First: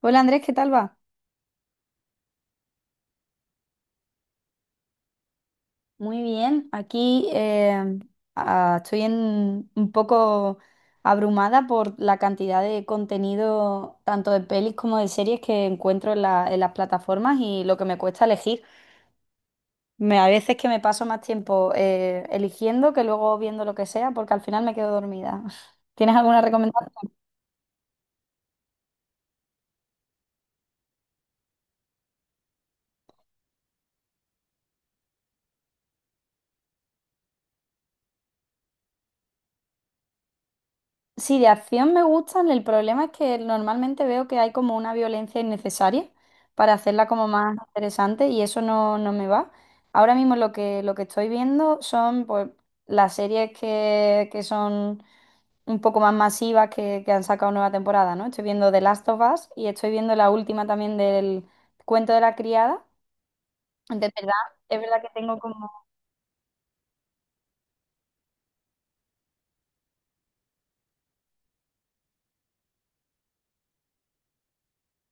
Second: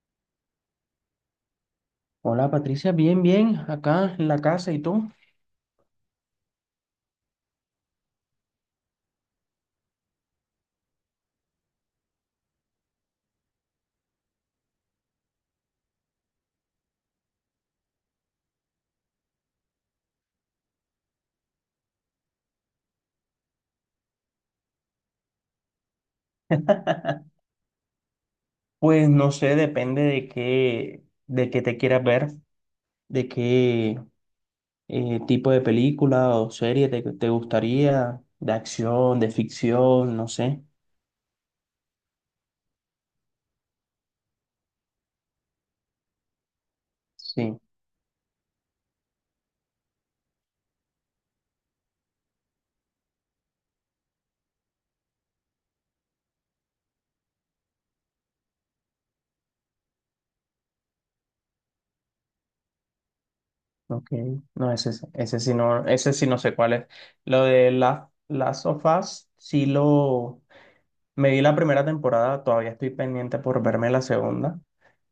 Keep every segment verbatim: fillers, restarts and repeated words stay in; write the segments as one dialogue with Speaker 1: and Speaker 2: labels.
Speaker 1: Hola Andrés, ¿qué tal va?
Speaker 2: Hola Patricia, bien, bien, acá en la casa, ¿y tú?
Speaker 1: Muy bien, aquí eh, ah, estoy en- un poco abrumada por la cantidad de contenido, tanto de pelis como de series que encuentro en, la- en las plataformas y lo que me cuesta elegir. Me, a veces que me paso más tiempo eh, eligiendo que luego viendo lo que sea porque al final me quedo dormida. ¿Tienes alguna recomendación?
Speaker 2: Pues no sé, depende de qué, de qué te quieras ver, de qué eh, tipo de película o serie te, te gustaría, de acción, de ficción, no sé.
Speaker 1: Sí, de acción me gustan. El problema es que normalmente veo que hay como una violencia innecesaria para hacerla como más
Speaker 2: Sí,
Speaker 1: interesante y eso no, no me va. Ahora mismo lo que, lo que estoy viendo son pues, las series que, que son un poco más masivas que, que han sacado nueva temporada, ¿no? Estoy viendo The Last of Us y estoy viendo la última también del Cuento de la Criada. De
Speaker 2: ok.
Speaker 1: verdad,
Speaker 2: No,
Speaker 1: es
Speaker 2: ese,
Speaker 1: verdad
Speaker 2: es-
Speaker 1: que tengo
Speaker 2: ese sí
Speaker 1: como...
Speaker 2: no, ese sí no sé cuál es. Lo de la, Last of Us, sí, lo, me vi la primera temporada, todavía estoy pendiente por verme la segunda.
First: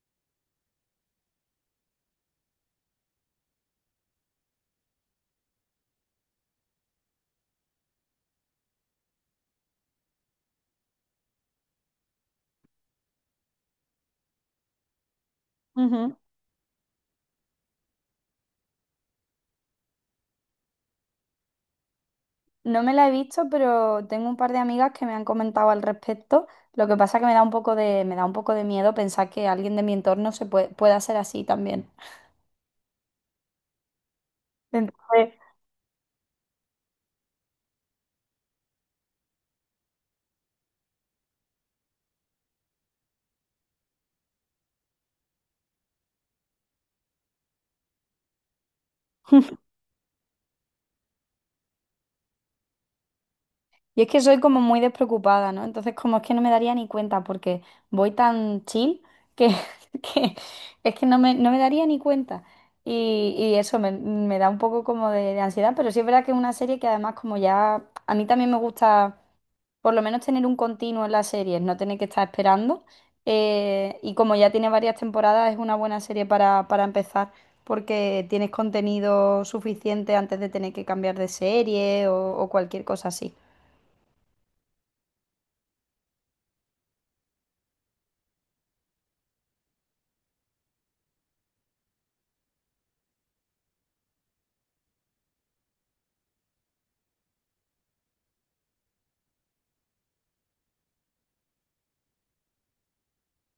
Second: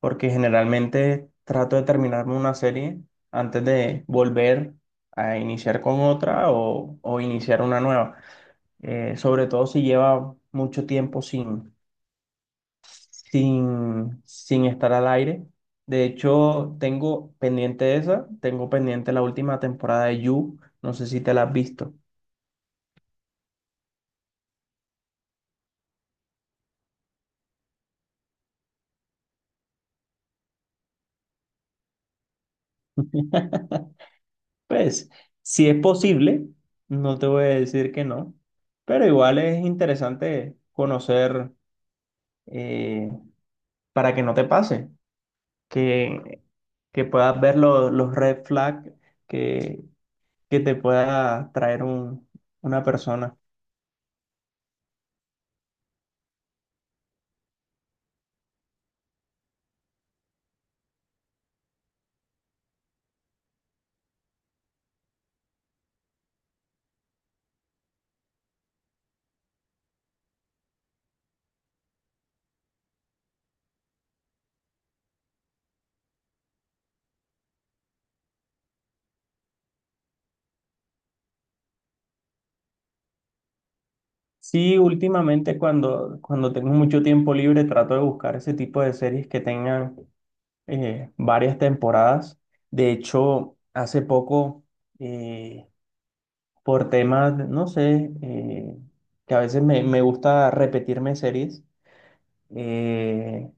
Speaker 2: Porque generalmente trato de terminarme una serie antes de volver a iniciar con otra o, o iniciar una nueva. Eh, sobre todo si lleva mucho tiempo sin, sin, sin estar al aire. De
Speaker 1: Ujú.
Speaker 2: hecho, tengo pendiente esa, tengo pendiente la última temporada de You, no sé si te la has visto.
Speaker 1: No me la he visto, pero tengo un par de amigas que me han comentado al respecto. Lo que pasa que me da un poco de, me da un poco de miedo pensar que alguien de mi entorno se puede, pueda ser así también.
Speaker 2: Pues,
Speaker 1: Entonces,
Speaker 2: si es posible, no te voy a decir que no, pero igual es interesante conocer eh, para que no te pase, que, que puedas ver lo- los red flags que, que te pueda traer un- una persona.
Speaker 1: y es que soy como muy despreocupada, ¿no? Entonces, como es que no me daría ni cuenta porque voy tan chill que, que es que no me, no me daría ni cuenta. Y, y eso me, me da un poco como de, de ansiedad, pero sí es verdad que es una serie que además como ya, a mí también me gusta por lo menos tener un continuo en las series, no tener que estar esperando. Eh, y como ya tiene varias temporadas, es una buena serie para, para empezar, porque tienes contenido suficiente antes de tener que cambiar de serie o, o cualquier cosa así.
Speaker 2: Sí, últimamente cuando, cuando tengo mucho tiempo libre trato de buscar ese tipo de series que tengan eh, varias temporadas. De hecho, hace poco, eh, por temas, no sé, eh, que a veces me, me gusta repetirme series, eh,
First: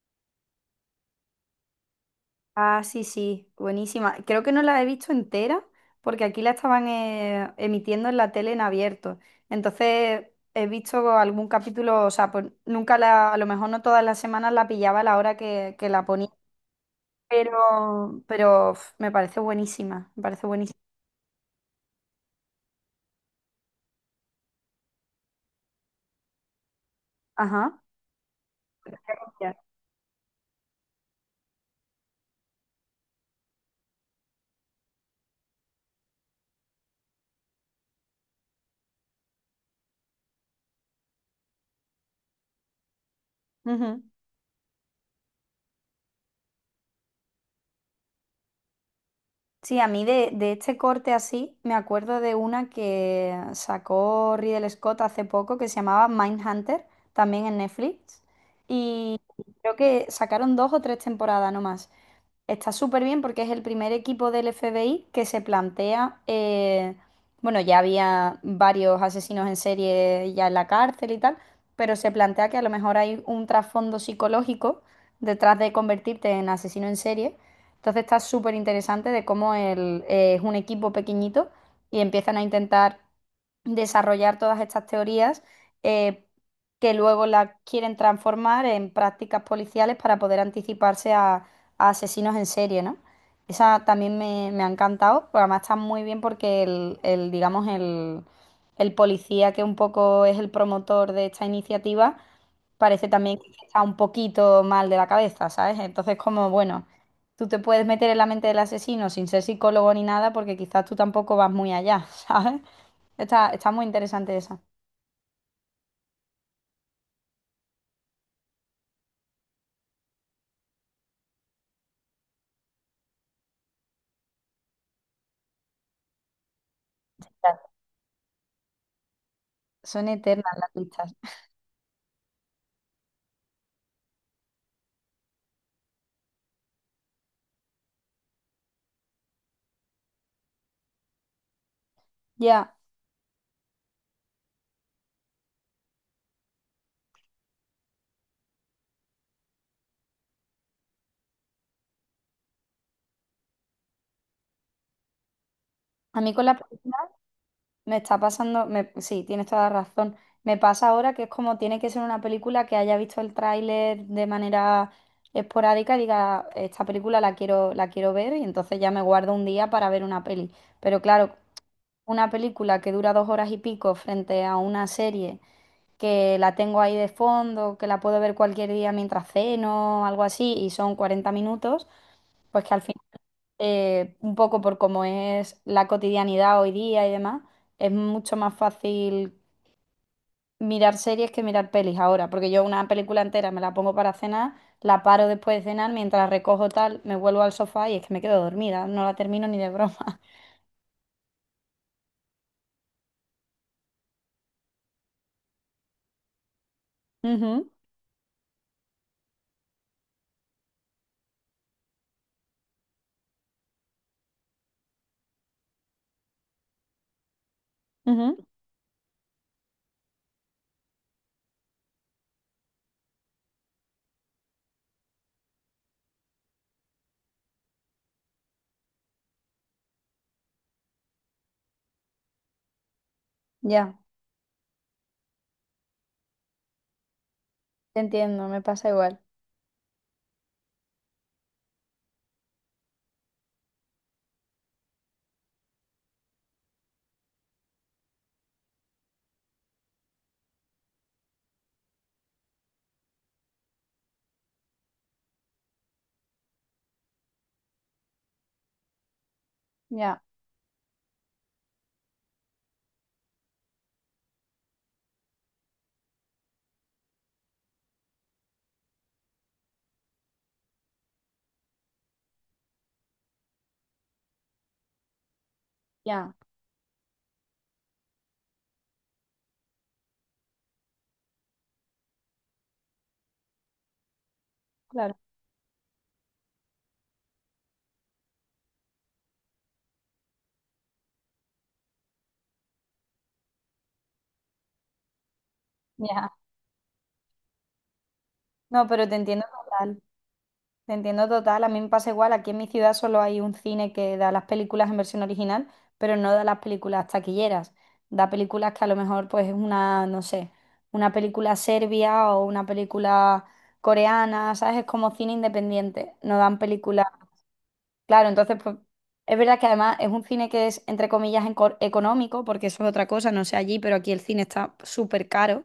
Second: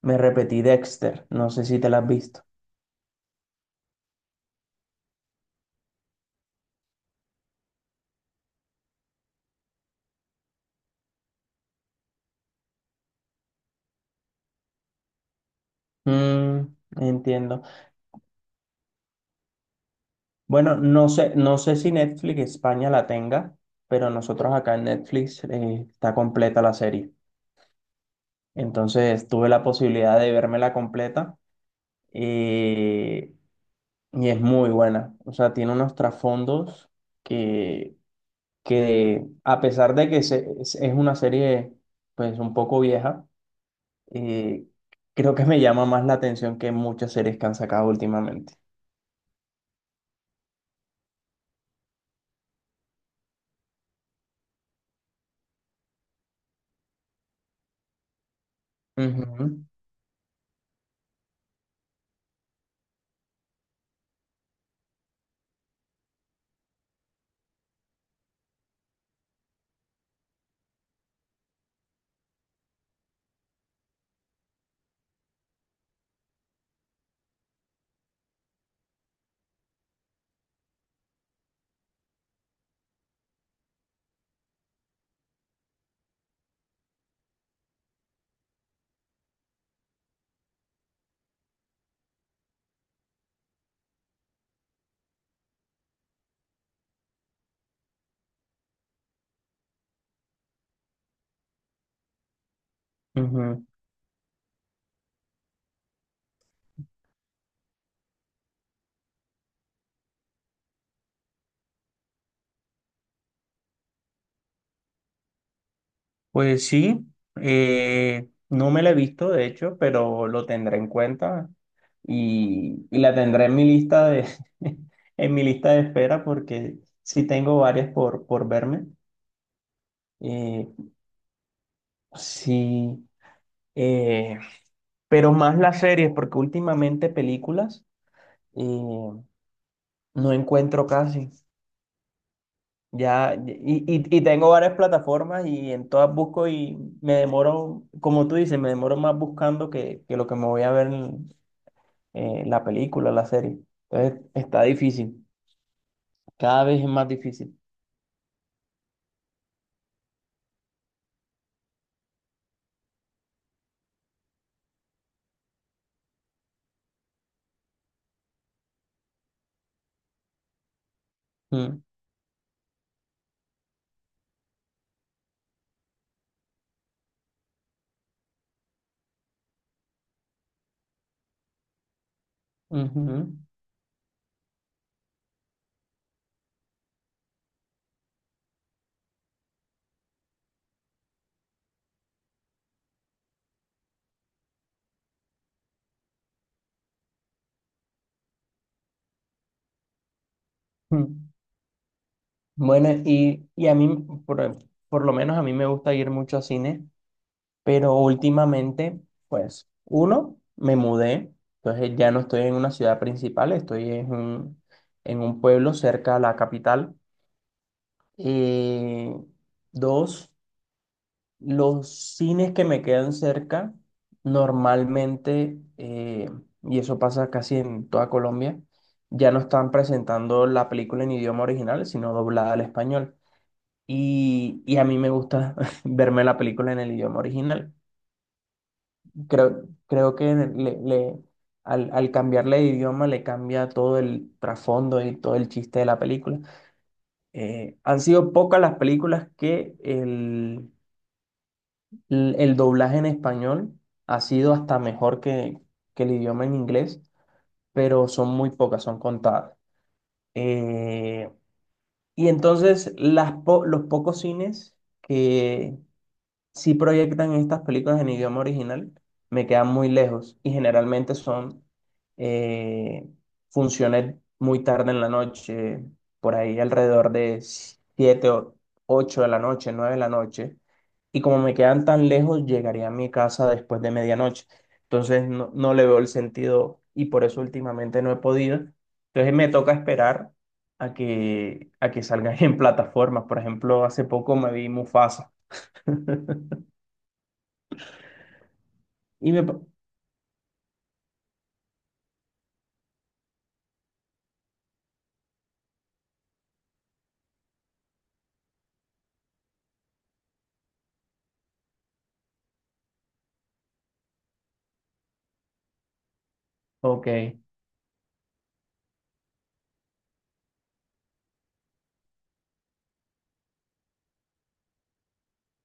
Speaker 2: me repetí Dexter, no sé si te la has visto.
Speaker 1: Ah, sí, sí, buenísima. Creo que no la he visto entera, porque aquí la estaban eh, emitiendo en la tele en abierto. Entonces he visto algún capítulo, o sea, pues nunca la, a lo mejor no todas las semanas la pillaba a la hora que, que la ponía.
Speaker 2: Mm, entiendo.
Speaker 1: Pero, pero uf, me parece buenísima, me parece
Speaker 2: Bueno,
Speaker 1: buenísima.
Speaker 2: no sé, no sé si Netflix España la tenga, pero nosotros acá en Netflix eh, está completa la serie.
Speaker 1: Ajá.
Speaker 2: Entonces tuve
Speaker 1: Gracias.
Speaker 2: la posibilidad de vérmela completa eh, y es muy buena. O sea, tiene unos trasfondos que, que a pesar de que se- es es una serie, pues, un poco vieja,
Speaker 1: Ujú.
Speaker 2: eh, creo que me llama más la atención que muchas series que han sacado últimamente.
Speaker 1: Sí, a mí de, de este corte así, me acuerdo de una que sacó Ridley Scott hace poco que se llamaba Mindhunter, también en Netflix. Y
Speaker 2: Ujú,
Speaker 1: creo que sacaron dos o tres temporadas nomás. Está súper bien porque es el primer equipo del F B I que se plantea, eh, bueno, ya había varios asesinos en serie ya en la cárcel y tal, pero se plantea que a lo mejor hay un trasfondo psicológico detrás de convertirte en asesino en serie. Entonces está súper interesante de cómo el, eh, es un equipo pequeñito y empiezan a intentar desarrollar todas estas teorías eh, que luego las quieren transformar en prácticas policiales para poder anticiparse a asesinos en serie, ¿no? Esa también me, me ha encantado, pero además está muy bien porque el, el, digamos, el, el policía que un poco es el promotor de esta iniciativa, parece también que
Speaker 2: ujú.
Speaker 1: está un poquito mal de la cabeza, ¿sabes? Entonces, como, bueno, tú te puedes meter en la mente del asesino sin ser psicólogo ni nada, porque quizás tú tampoco vas muy allá, ¿sabes? Está, está muy interesante esa.
Speaker 2: Pues sí, eh, no me la he visto de hecho, pero lo tendré en cuenta y, y la tendré en mi lista de en mi lista de espera porque sí tengo varias por, por verme.
Speaker 1: Son eternas
Speaker 2: Eh,
Speaker 1: las listas.
Speaker 2: sí, eh, pero más las series porque últimamente películas eh, no encuentro casi.
Speaker 1: Ya,
Speaker 2: Ya, y, y, y tengo varias plataformas y en todas busco y me demoro, como tú dices, me demoro más buscando que, que lo que me voy a ver eh, la película, la serie. Entonces está difícil,
Speaker 1: a mí con la...
Speaker 2: cada vez es más difícil.
Speaker 1: Me está pasando, me- sí, tienes toda la razón. Me pasa ahora que es como tiene que ser una película que haya visto el tráiler de manera esporádica y diga, esta película la quiero, la quiero ver y entonces ya me guardo un día para ver una peli. Pero claro,
Speaker 2: Mm,
Speaker 1: una película que dura dos horas y pico frente a una serie que la tengo ahí de fondo, que la puedo ver cualquier día mientras ceno, algo así, y son cuarenta minutos, pues que al
Speaker 2: ujú,
Speaker 1: eh, un poco por cómo es la cotidianidad hoy día y demás, es mucho más fácil mirar series que mirar pelis ahora, porque yo una película entera me la pongo para cenar, la paro después de cenar, mientras recojo tal, me vuelvo al sofá y es que me quedo dormida, no la termino ni de broma.
Speaker 2: mm. Bueno, y, y a mí, por, por lo menos a mí me gusta ir mucho a cine,
Speaker 1: Ujú,
Speaker 2: pero últimamente, pues, uno, me mudé, entonces ya no estoy en una ciudad principal, estoy en un, en un pueblo cerca a la capital.
Speaker 1: ujú,
Speaker 2: Eh, Dos, Los cines que me quedan cerca, normalmente, eh, y eso pasa casi en toda Colombia, ya no están presentando la película en idioma original, sino doblada al español.
Speaker 1: ya,
Speaker 2: Y, y a mí me gusta verme la película en el idioma original.
Speaker 1: te entiendo, me pasa igual.
Speaker 2: Creo, creo que le, le- al, al cambiarle de idioma le cambia todo el trasfondo y todo el chiste de la película. Eh, han sido pocas las películas que el l- El doblaje en español ha sido hasta mejor que, que el idioma en inglés, pero son muy pocas, son contadas.
Speaker 1: Ya,
Speaker 2: Eh, y entonces las po- los pocos cines que, si proyectan estas películas en idioma original, me quedan muy lejos y generalmente son eh, funciones muy tarde en la noche,
Speaker 1: ya,
Speaker 2: por ahí alrededor de siete o ocho de la noche, nueve de la noche. Y como me quedan tan lejos, llegaría a mi casa después de medianoche.
Speaker 1: claro,
Speaker 2: Entonces no, no le veo el sentido y por eso últimamente no he podido. Entonces me toca esperar a que, a que salgan en plataformas. Por ejemplo, hace poco me vi Mufasa.
Speaker 1: ya. No, pero te
Speaker 2: Y me,
Speaker 1: entiendo total. Te entiendo total, a mí me pasa igual, aquí en mi ciudad solo hay un cine que da las películas en versión original, pero no da las películas taquilleras, da películas que a lo mejor pues es una, no sé, una película serbia o una película coreana, ¿sabes? Es como cine independiente, no dan películas,
Speaker 2: Ok,
Speaker 1: claro, entonces pues es verdad que además es un cine que es entre comillas enco- económico, porque eso es otra cosa, no sé allí, pero aquí el cine está súper caro.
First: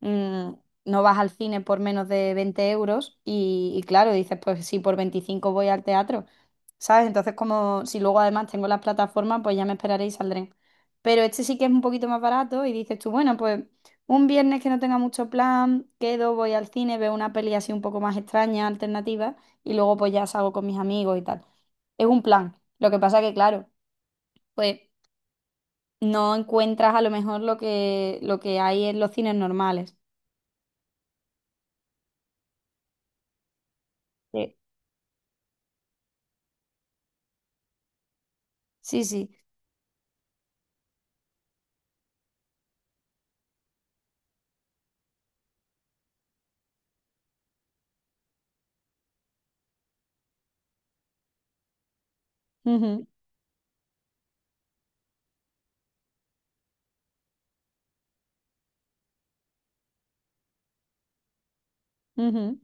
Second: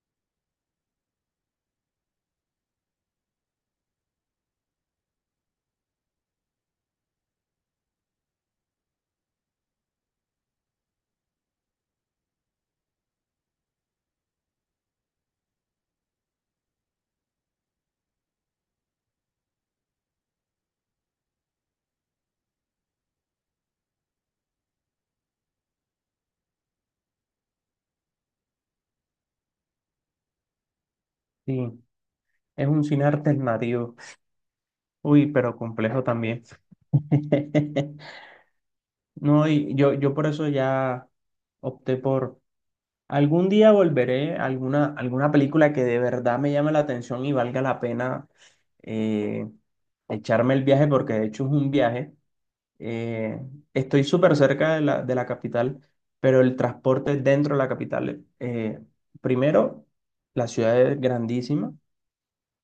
Speaker 1: Mm, no vas al cine por menos de veinte euros y, y claro, dices, pues sí, por veinticinco voy al teatro, ¿sabes? Entonces, como si luego además tengo las plataformas, pues ya me esperaré y saldré. Pero este sí que es un poquito más barato y dices tú, bueno, pues un viernes que no tenga mucho plan, quedo, voy al cine, veo una peli así un poco más extraña, alternativa, y luego pues ya salgo con mis amigos y tal. Es un plan. Lo que pasa que, claro, pues no encuentras a lo mejor lo que, lo que hay en los cines normales.
Speaker 2: sí, es un cine alternativo.
Speaker 1: Sí,
Speaker 2: Uy, pero complejo también.
Speaker 1: sí. Sí.
Speaker 2: No, y yo, yo, por eso ya opté por algún día volveré a alguna, alguna película que de verdad me llame la atención y valga la pena eh, echarme el viaje, porque de hecho es un viaje.
Speaker 1: Ujú,
Speaker 2: Eh, Estoy súper cerca de la, de la capital, pero el transporte dentro de la capital, eh, primero, la ciudad es grandísima.
Speaker 1: ujú,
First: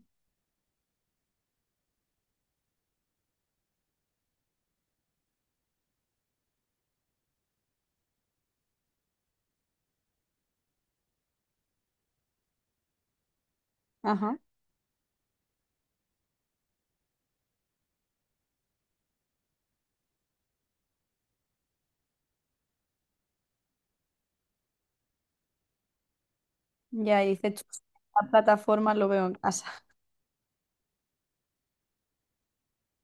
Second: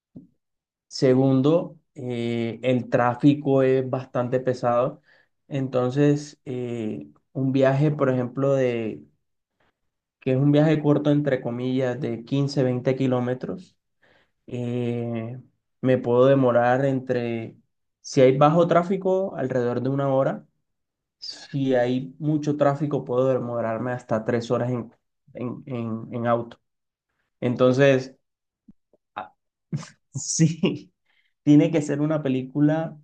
Speaker 2: Segundo, eh, el tráfico es bastante pesado. Entonces, eh, un viaje, por ejemplo, de, que es un viaje corto, entre comillas, de quince veinte kilómetros,
Speaker 1: ajá.
Speaker 2: eh, me puedo demorar entre, si hay bajo tráfico, alrededor de una hora. Si hay mucho tráfico, puedo demorarme hasta tres horas en, en, en en auto.
Speaker 1: Ya y dices, "Chus,
Speaker 2: Entonces,
Speaker 1: la plataforma lo veo
Speaker 2: a-
Speaker 1: en casa".
Speaker 2: sí, tiene que ser una película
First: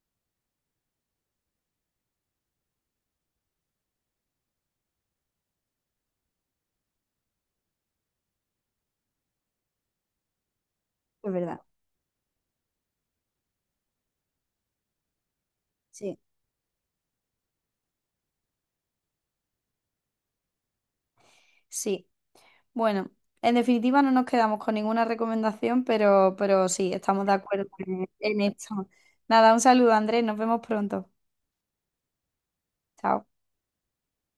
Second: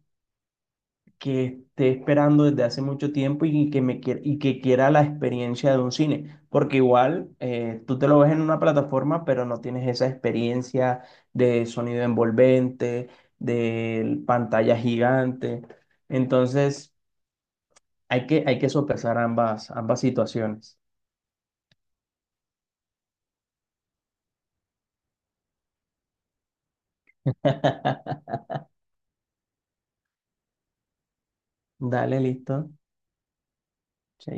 Speaker 2: que esté esperando desde hace mucho tiempo y que me quiera, y que quiera la experiencia de un cine, porque igual eh, tú te lo ves en una plataforma, pero no tienes esa experiencia
Speaker 1: Es verdad,
Speaker 2: de sonido envolvente, de pantalla gigante.
Speaker 1: sí.
Speaker 2: Entonces, hay que, hay que sopesar ambas, ambas situaciones.
Speaker 1: Sí. Bueno, en definitiva no nos quedamos con ninguna recomendación, pero, pero sí, estamos de acuerdo en, en esto. Nada, un saludo, Andrés. Nos vemos pronto.
Speaker 2: Dale, listo.
Speaker 1: Chao.
Speaker 2: Chaito.